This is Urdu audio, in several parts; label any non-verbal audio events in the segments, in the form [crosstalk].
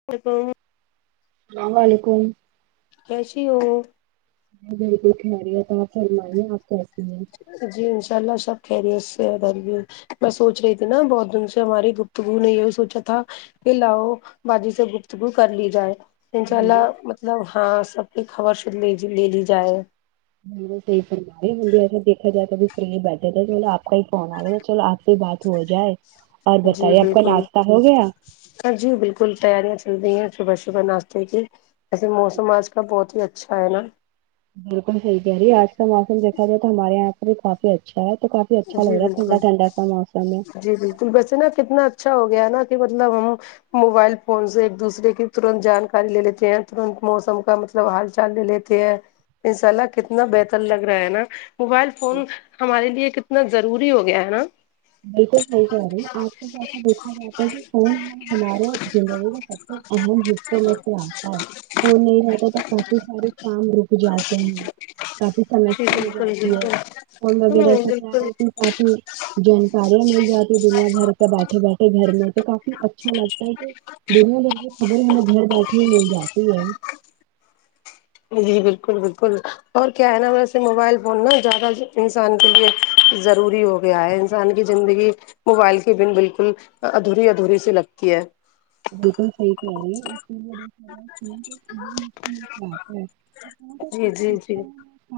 [unintelligible] اسلام علیکم کیسی ہو بالکل خیریت ہے آپ فرمائیے آپ کیسی ہیں جی انشاء اللہ سب خیریت سے ہیں ادھر بھی میں سوچ رہی تھی نا بہت دن سے ہماری گفتگو نہیں ہوی سوچا تھا کہ لاؤ باجی سے گفتگو کر لی جائے انشاء اللہ بالکل مطلب ہاں سب کی خبر سنلی لے لی جائے [unintelligible] ایسے دیکا جائے تو فری بیٹھے تھا چلو آپ کا ہی فون آ گا چلو آپ پھر بات ہو جائے اور بتائیے آپ کا ناشتہ ہو گیا ہاں جی بالکل تیاریاں چل رہی ہیں صبح صبح ناشتے کی ایسے موسم آج کل بہت ہی اچھا ہے نا بالکل صحیح کہہ رہی آج کا موسم دیکھا جائے تو ہمارے یہاں بھی کافی اچھا ہے تو کافی بھی اچھا جی لگ رہا ٹنھڈا بالکل ٹنھڈا کا موسم ہے جی بالکل ویسے نا کتنا اچھا ہو گیا نا کہ مطلب ہم موبائل فون سے ایک دوسرے کی ترنت جانکاری لے لیتے ہیں ترنت موسم کا مط مطلب حال چال لے لیتے ہیں انشاء اللہ کتنا بہتر لگ رہا ہے نا موبائل فون ہمارے لیے اتنا ضروری ہو گیا ہے نا بالکل صحیح کہہ رہی آج کے جیسے دیکھا جاتا ہے کہ کون ہے ہمارے زندگی میں اہم حصوں میں سے آتا ہے وہ نہیں رہتا تھا کافی سارے کام روک جاتے ہیں کافی جی سمسیا ہو بالکل جاتی ہے بالکل فون وغیرہ ہوں سے بالکل کیا کافی جان کاریاں مل جاتی دنیا بھر کے بیٹھے بیٹھے گھر میں تو کافی اچھا لگتا ہے کہ دنیا بھر کی خبر ہمیں گھر بیٹھے ہی مل جاتی ہے [inaudible] جی بالکل بالکل اور کیا ہے نا ویسے موبائل فون نا زیادہ انسان کے لیے ضروری ہو گیا ہے انسان کی زندگی موبائل کی بن بالکل ادھوری ادھوری سی لگتی ہے بالکل صحیح کر رہی ہیں [inaudible] جی جی جی [inaudible] ف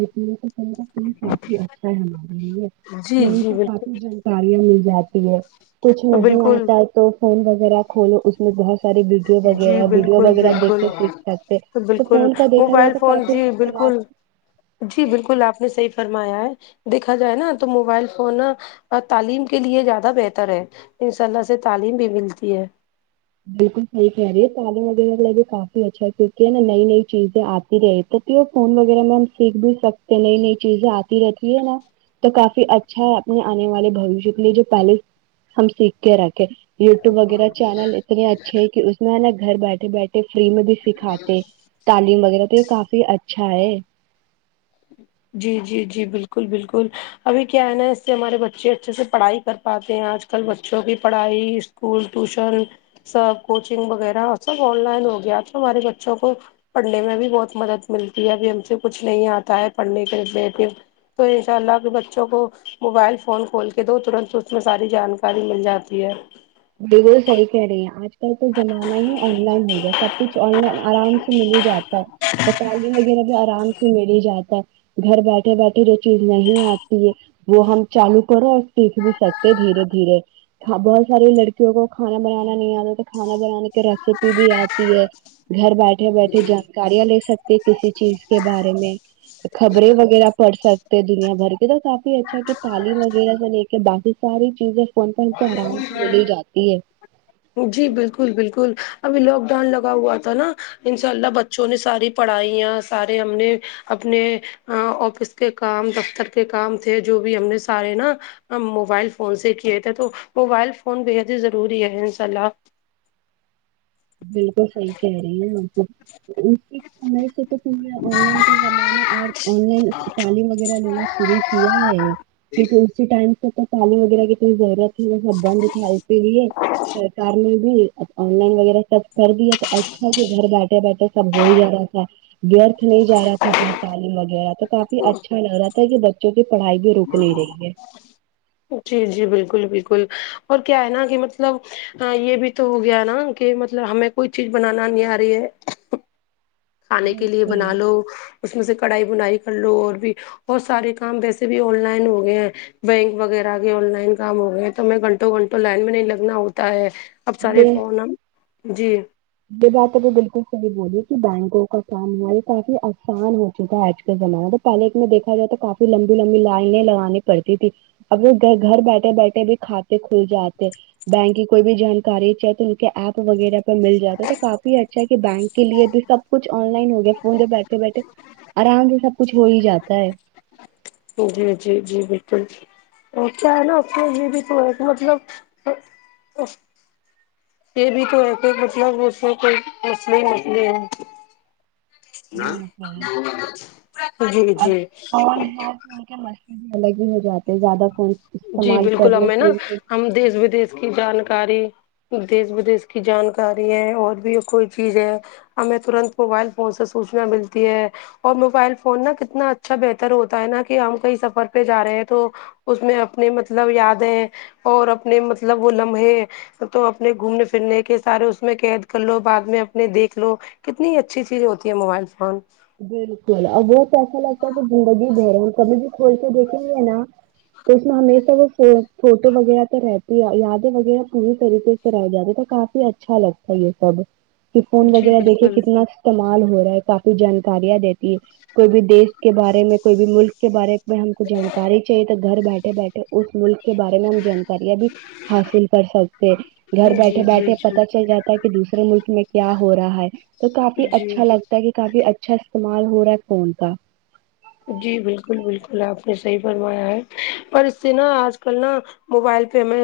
فون کافی اچھا ہے ہمارے لیے جی فون جی پے بالکل کافی جانکاریاں مل جا تی ہے کچھ نہیں بالکل آتا ہے تو فون وغیرہ کھولو اس میں بہت ساری ویڈیو جی وغیرہ ویڈیو بالکل وغیرہ بالکل دیکھتے سیکھ سکتے تو بالکل فون کا دیکھا جائے موبائل تو فون کافی جی اس کے بعد بالکل جی بالکل آپ نے صحیح فرمایا ہے دیکھا جائے نا تو موبائل فون نا اور تعلیم کے لیے زیادہ بہتر ہے انشاءاللہ سے تعلیم بھی ملتی ہے بالکل صحیح کہہ رہی ہے تعلیم وغیرہ بھی کافی اچھا ہے کیونکہ نئی نئی چیزیں آتی رہے تھ یہ فون وغیرہ میں ہم سیکھ بھی سکتے ہیں نئی نئی چیزیں آتی رہتی ہے نا تو کافی اچھا ہے اپنے آنے والے بھویش کے لیے جو پہلے ہم سیکھ کے رکھے یوٹیوب وغیرہ چینل اتنے اچھے ہے کہ اس میں نا گھر بیٹھے بیٹھے فری میں بھی سکھاتے تعلیم وغیرہ تو کافی اچھا ہے جی جی جی بالکل بالکل ابھی کیا ہے نا اس سے ہمارے بچے اچھے سے پڑھائی کر پاتے ہیں آج کل بچوں کی پڑھائی اسکول ٹیوشن سب کوچنگ وغیرہ سب آن لائن ہو گیا تو ہمارے بچوں کو پڑھنے میں بھی بہت مدد ملتی ہے ابھی ہم سے کچھ نہیں آتا ہے پڑھنے کے لی تو انشاء اللہ اپنے بچوں کو موبائل فون کھول کے دو ترنت اس میں ساری جانکاری کاری مل جاتی ہے بالکل صحیح کہہ رہی ہیں آج تر تو زمانہ ہی آن لائن ہو گیا ہے سب کچھ آن لائن آرام سے مل ہی جاتا ہے تو تعلیم وغیرہ بھی آرام سے مل ہی جاتا ہے گھر بیٹھے بیٹھے جو چیز نہیں آتی ہے وہ ہم چالو کرو اور سیکھ بھی سکتے دھیرے دھیرے بہت سارے لڑ کے کسی کو کھانا بنانا نہیں آتا تو کھانا بنانے کی ریسیپی بھی آتی ہے گھر بیٹھ بیٹھے بیٹھے جانکاریاں لے سکتی کسی چیز کے بارے میں خبریں وغیرہ پڑھ سکتے ہیں دنیا بھر کے تو کافی اچھا ہے کہ تعلیم وغیرہ سے کہ باقی ساری چیزیں فون پر ہم کو آرام سے ملی ہی ہے جاتی ہے جی بالکل بالکل ابھی لاک ڈاؤن لگا ہوا تھا ناں انشاء اللہ بچ بچوں نے ساری پڑھائیاں سارے ہم نے اپنے آفس کے کام دفتر کے کام تھے جو بھی ہم نے سارے ناں ہم موبائل فون سے کیے تھے تو موبائل فون بے حد ہی ضروری ہے انشاء اللہ بالکل صحیح کہہ رہی ہیں ہم کو اس سے کیا گھر سے کھل گیا آن لائن کا زمانہ اور آن لائن تعلیم وغیرہ لینا شروع کیا ہے کیونکہ اسی ٹائم سے تک پانی وغیرہ کی اتنی ضرورت تھی سب بند تھا اس لیے سرکار نے بھی آن لائن وغیرہ تب سردی ہے تو اچھا ہی گھر بیٹھے بیٹھے سب ہو ہی جا رہا تھا ویرتھ نہیں جارہا تھا اپنا تعلیم وغیرہ تو کافی اچھا لگ رہا تھا کہ بچوں کی پڑھائی بھی رک نہیں رہی ہے جی جی بالکل بالکل اور کیا ہے ناں کہ مطلب ہاں یہ بھی تو ہو گیا ناں کہ مطلب ہمیں کوئی چیز بنانا نہیں آرہی ہے کھانے کے لیے بنالو بالکل اس میں سے کڑھائی بنائی کرلو اور بھی اور سارے کام ویسے بھی آن لائن ہوگئے ہیں بینک وغیرہ کے آن لائن کام ہوگیا تو ہمیں گھنٹوں گھنٹوں لائن میں نہیں لگنا ہوتا ہے اب سارے یہ فون ہم جی یہ بات ابھی بالکل صحیح بولی کہ بینکوں کا کام ہماری کافی آسان ہو چکا ہے آج کے زمانے میں پہلے میں دیکھا جائے تو کافی لمبی لمبی لائنیں لگانی پڑتی تھی اب وہ گھ گھر بیٹھے بیٹھے بھی کھاتے کھل جاتے بینک کی کوئی بھی جانکاری چاہے تو کے ایپ وغیرہ پہ مل جاتا ہے تو کافی اچھا کہ بینک کے لیے بھی سب کچھ آن لائن ہو گیا فون پہ بیٹھے بیٹھے آرام سے سب کچھ ہو ہی جاتا ہے جی جی جی بالکل اور کیا ہے ناں اس یہ بھی تو ہے مطلب یہ بھی تو ہے کہ مطلب دوسروں کو اصلی مسلے ہیں بالکل جی اب جی فون ہے ان کے مسلے بھی الگ ہی ہوجاتے ہیں زیادہ فون جی استعمال بالکل کرنے ہمیں ناں سے بھی ہم دیس ودیش کی جانکاری دیس ودیش کی جانکاری ہے اور بھی کوئی چیز ہے ہمیں ترنت موبائل فون سے سوچنا ملتی ہے اور موبائل فون ناں کتنا اچھا بہتر ہوتا ہے ناں کہ ہم کہیں سفر پہ جارہے ہیں تو اس میں اپنے مطلب یادیں اور اپنے مطلب وہ لمحے تو اپنے گھومنے پھرنے کے سارے اس میں قید کر لو بعد میں اپنے دیکھ لو کتنی اچھی چیز ہوتی ہیں موبائل فون بالکل اب وہ تو ایسا لگتا ہے کہ زندگی دھر کبھی بھی کھول کے دیکھیں گے ناں تو اس میں ہمیشہ وہ فوٹو وغیرہ تو رہتی ہے یادیں وغیرہ پوری طریقے سے طرح رہ جاتے تو کافی اچھا لگتا ہے یہ سب کہ فون جی وغیرہ دیکھے بالکل کتنا استعمال ہورہا ہے کافی جانکاریاں دیتی ہے کوئی بھی دیش کے بارے میں کوئی بھی ملک کے بارے میں ہم کو جانکاری چاہیے تو گھر بیٹھے بیٹھے اس ملک کے بارے میں ہم جانکاریاں بھی حاصل کر سکتے گھر بیٹھے جی جی بیٹھے پتا جی چل جاتا ہے کہ دوسرے ملک میں کیا ہو رہا ہے تو کافی جی اچھا لگتا تا کہ کافی اچھا استعمال ہو رہا ہے فون کا جی بالکل بالکل آپ نے صحیح فرمایا ہے پر اس سے نا آج کل نا موبائل پہ میں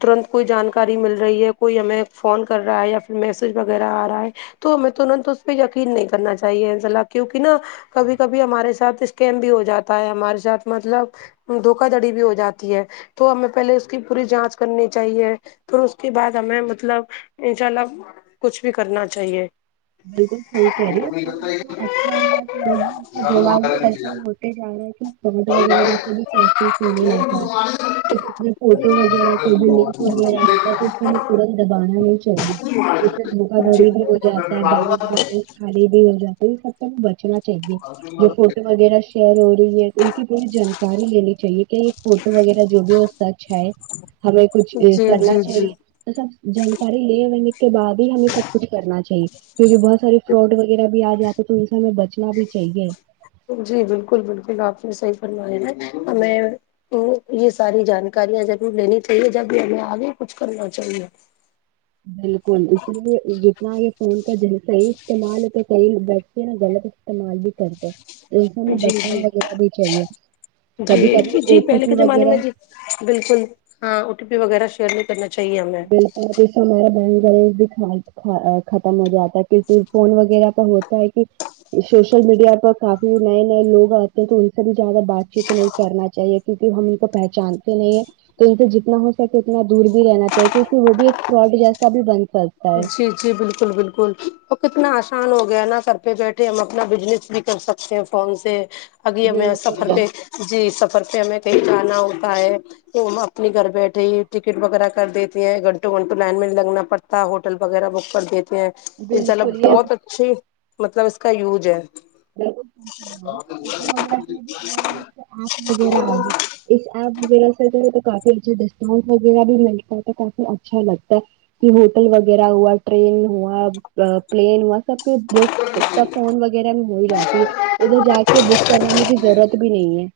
ترنت کوئی جانکاری مل رہی ہے کوئی ہمیں فون کر رہا ہے یا پھر میسج وغیرہ آ رہا ہے تو ہمیں تو نا تو اس پہ یقین نہیں کرنا چاہیے ذرا کیوںکہ نا کبھی کبھی ہمارے ساتھ اسکم بھی ہو جاتا ہے ہمارے ساتھ مطلب دھوکا دھڑی بھی ہو جاتی ہے تو ہمیں پہلے اس کی پوری جانچ کرنی چاہیے پھر اس کے بعد ہمیں مطلب انشاء اللہ کچھ بھی کرنا چاہیے بالکل صحیح کہہ رہی ہے کو جتنا اچھا ہوگا تو لوگ بھی اس کا دماغ بھی ایسا ہی ہوتا طبیت جی وغیرہ ویسے بھی [unintelligible] تو کتنے فوٹو وغیرہ کوئی بھی لنک وغیرہ آتا ہے تو اسے ہمیں ترنت دبانا نہیں چاہیے اس سے دھوکا دھاڑی بھی ہو جاتا ہے بینک بلنس خالی بھی ہو جاتی ہے یہ سب سے ب چنا چاہیے جو فوٹو وغیرہ شیئر ہو رہی ہے ان کی پوری جانکاری لینی چاہیے کیا یہ فوٹو وغیرہ جو بھی سچ ہے ہمیں کچھ اے کرنا جی جی جی چاہیے سب جانکاری لے ہونے کے بعد ہی ہمیں سب کچھ کرنا چاہیے کیونکہ بہت ساری فراڈ وغیرہ بھی آ جاتے ہے تو ان سے ہمیں بچنا بھی چاہیے جی بالکل بالکل آپ نے صحیح فرمایا ہے ہمیں تو یہ ساری جانکاریاں ضرور لینی چاہیے جب بھی ہمیں آگے کچھ کرنا چاہیے بالکل اسی لیے جتنا یہ فون کا جہاں صحیح استعمال ہے تو صحیح بچے نا غلط استعمال بھی کرتے ایسے میں جی بچنا جی وغیرہ بھی چاہیے کبھی کبھی جی او جی ٹی پہلے پی کے زمانے وغیرہ میں جی بالکل ہاں او ٹی پی وغیرہ شیئر نہیں کرنا چاہیے ہمیں اس وجہ سے ہمارے بہن بھائی بھی خرا خ ختم ہو جاتے اور پھر فون وغیرہ کا ہوتا ہے کہ سوشل میڈیا پر کافی نئے نئے لوگ آتے ہیں تو ان سے بھی زیادہ بات چیت نہیں کرنا چاہیے کیونکے ہم ان کو پہچانتے نہیں ہیں تو ان سے جتنا ہو سکے اتنا دور بھی رہنا چاہیے کیونکے وہ بھی ایک فراڈ جیسا بھی بن سک جی جی بال کل بالکل وہ کتنا آسان ہو گیا نا گھر پہ بیٹھے ہم اپنا بزنس بھی کر سکتے ہیں فون سے ابھی ہمیں سفر بالکل پہ جی سفر پہ ہمیں کہیں جانا ہوتا ہے کہ اپنے گھر بیٹھے ہی ٹکٹ وغیرہ کر دیتی ہیں گھنٹوں گھنٹوں لائن میں نہیں لگنا پڑ تا ہوٹل وغیرہ بک کر دیتے ہیں انشا ء اللہ بالکل یہ بہت ا چھی مطلب اس کا یوج ہے [unintelligible] اس ایپ وغیرہ سے جو ہے تو کافی اچھا ڈسکاؤنٹ وغیرہ بھی ملتا ہے تو کافی اچھا لگتا ہے کہ ہوٹل وغیرہ ہوا ٹرین ہوا ا پلین ہوا سب کے بتا فون وغیرہ ہو ہی جاتی ہے ادھر جا کے بک کرانے کی ضرورت بھی نہیں ہے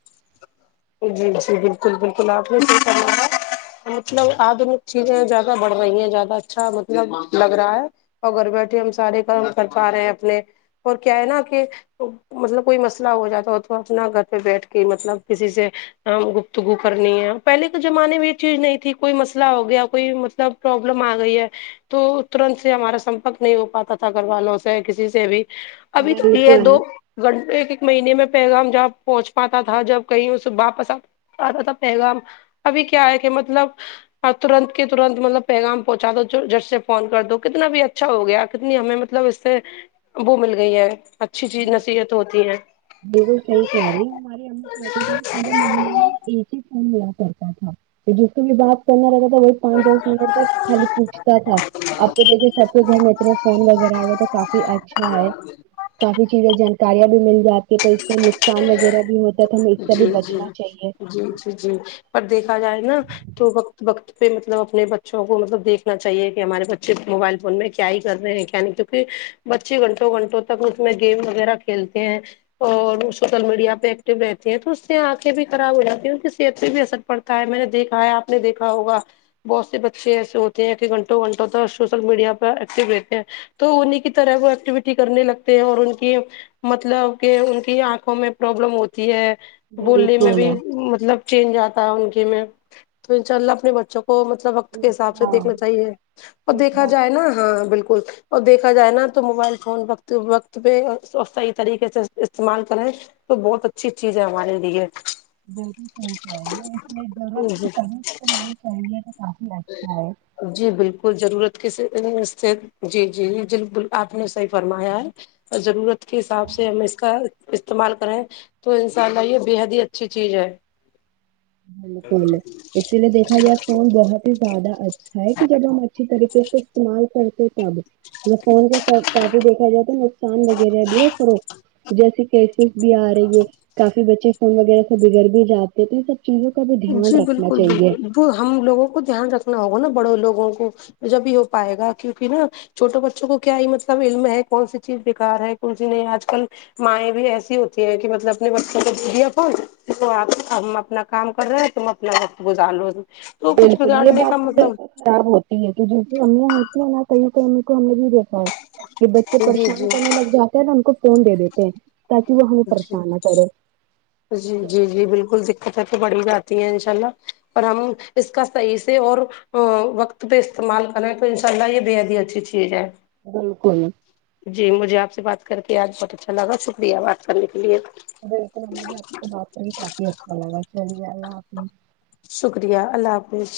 جی جی بالکل بالکل آپ نے صحیح فرمایا مطلب آدھنک چیزیں زیادہ بڑھ رہی ہیں زیادہ اچھا مطلب لگ رہا ہے اور گھر بیٹھے ہم سارے کام کر پا رہے ہیں اپنے اور کیا ہے نا کہ تو مطلب کوئی مسئلہ ہو جاتا ہو تو اپنا گھر پہ بیٹھ کے مطلب کسی سے ہم گفتگو کرنی ہے پہلے کے زمانے میں یہ چیز نہیں تھی کوئی مسئلہ ہو گیا کوئی مطلب پروبلم آ گئی ہے تو ترنت سے ہمارا سمپرک نہیں ہو پاتا تھا گھر والوں سے کسی سے بھی ابھی ہے تو یہ بالکل دو گھنٹ ایک ایک مہینے میں پیغام جہاں پہنچ پاتا تھا جب کہیں اس واپس آ آتا تھا پیغام ابھی کیا ہے کہ مطلب اور ترنت کے ترنت مطلب پیغام پہنچا دو جھٹ سے فون کر دو کتنا بھی اچھا ہو گیا کتنی ہمیں مطلب اس سے وہ مل گئی ہے اچھی چیز نصیحت ہوتی بالکل صحیح کہہ رہی ہو [unintelligible] پورے محلہ میں ایک ہی فون ملا کرتا تھا جس کو بھی بات کرنا رہتا تھا وہ پانچ دس منٹ تک خالی پوچھتا تھا اب تو ہے دیکھیے سب کے گھر میں اتنے فون وغیرہ ہو گئے تو کافی اچھا ہے کافی چیزیں جانکاریاں بھی مل جاتی تو اس سے نقصان وغیرہ بھی ہو لیکن اس سے جی بھی جی بچنا چاہیے جی جی پر دیکھا جائے نا تو وقت وقت پہ مطلب اپنے بچوں کو مطلب دیکھنا چاہیے کہ ہمارے بچے موبائل فون میں کیا ہی کر رہے ہیں نہیں تو پھر بچے گھنٹوں گھنٹوں تک اس میں گیم وغیرہ کھیلتے ہیں اور شوشل میڈیا پہ ایکٹو رہت تو اس سے آنکھیں بھی خراب ہو جاتی ہیں اس کی صحت پہ بھی اثر پڑتا ہے میں نے دیکھا ہے آپ نے دیکھا ہوگا بہت سے بچے ایسے ہوتے ہیں کہ گھنٹوں گھنٹوں ت سوشل میڈیا پے ایکٹو رہتے ہیں تو انہیں کی طرح وہ ایکٹیویٹی کرنے لگتے ہیں اور ان کی مطلب کہ ان کی آنکھوں میں پرابلم ہوتی ہے بولنے میں بالکل بھی مطلب چینج آتا ہے ان کے میں تو ان شاء اللہ اپنے بچوں کو مطلب وقت کے حساب سے ہاں دیکھنا چاہیے اور ایک دیکھا بات جائے نا ہاں بالکل اور دیکھا جائے نا تو موبائل فون وقت وقت پہ اور صحیح طریقے سے استعمال کریں تو بہت اچھی چیز ہے ہمارے لیے بالکل صحیح کہہ رہی ہے اس لیے ضرورت جی تو تبھی تمہاری چاہیے تو کافی اچھا ہے جی بالکل ضرورت کسے نہیں جی جی بالکل آپ نے صحیح فرمایا ہے اور ضرورت کے حساب سے ہم اس کا استعمال کریں تو ان ساء اللہ یہ بے حد ہی اچھی چیز ہے بالکل اسی لیے دیکھا جائے فون بہت ہی زیادہ اچھا ہے کہ جب ہم اچھی طریقے سے استعمال کرتے تب نقصان کے کافی دیکھا جائے تو نقصان وغیرہ بھی ہے فروخت جیسے کہ کیسز بھی آ رہی ہے کافی بچے فون وغیرہ سے بگڑ بھی جاتے ہیں ٹھیک ہے چیزوں کا بھی دھیان رکھنا چاہیے تو ہم لوگوں کو دھیان رکھنا ہوگا نا بڑوں لوگوں کو جب ہی ہو پائے گا کیو نکہ نا چھوٹے بچوں کو کیا ہی مطلب علم ہے کون سی چیز بے کار ہے کون سی نہیں آج کل مائیں بھی ایسی ہوتی ہیں کہ مطلب اپنے بچوں کو دے د یا فون آ ہم اپنا کام کر رہے ہیں تم اپنا وقت گزار لو تو کچھ بالکل یہ بگاڑنے بات کا تو مطلب بالکل خراب ہوتی ہے تو [unintelligible] ج بھی امیاں ہوتی ہیں نہ کہیں کہیں امی کو ہمیں بھی دیک یہ بچے جی پریشان جی کرنے لگ جاتے ہیں تو ہم ان کو فون دے دیتے ہیں تاکہ وہ ہمیں جی پریشان نہ کرے جی جی جی بالکل دقتیں تو بڑھ ہی جاتی ہیں انشاء اللہ پر ہم اس کا صحیح سے اور ا وقت پہ استعمال کریں تو انشاء اللہ یہ بےحد ہی اچھی چیز ہے بالکل جی مجھے آپ سے بات کر کے آج بہت اچھا لگا شکریہ بات کرنے کے لیے بالکل مجھے آپ سے بات کر کے کافی اچھا لگا چلیے اللہ حافظ شکریہ اللہ حافظ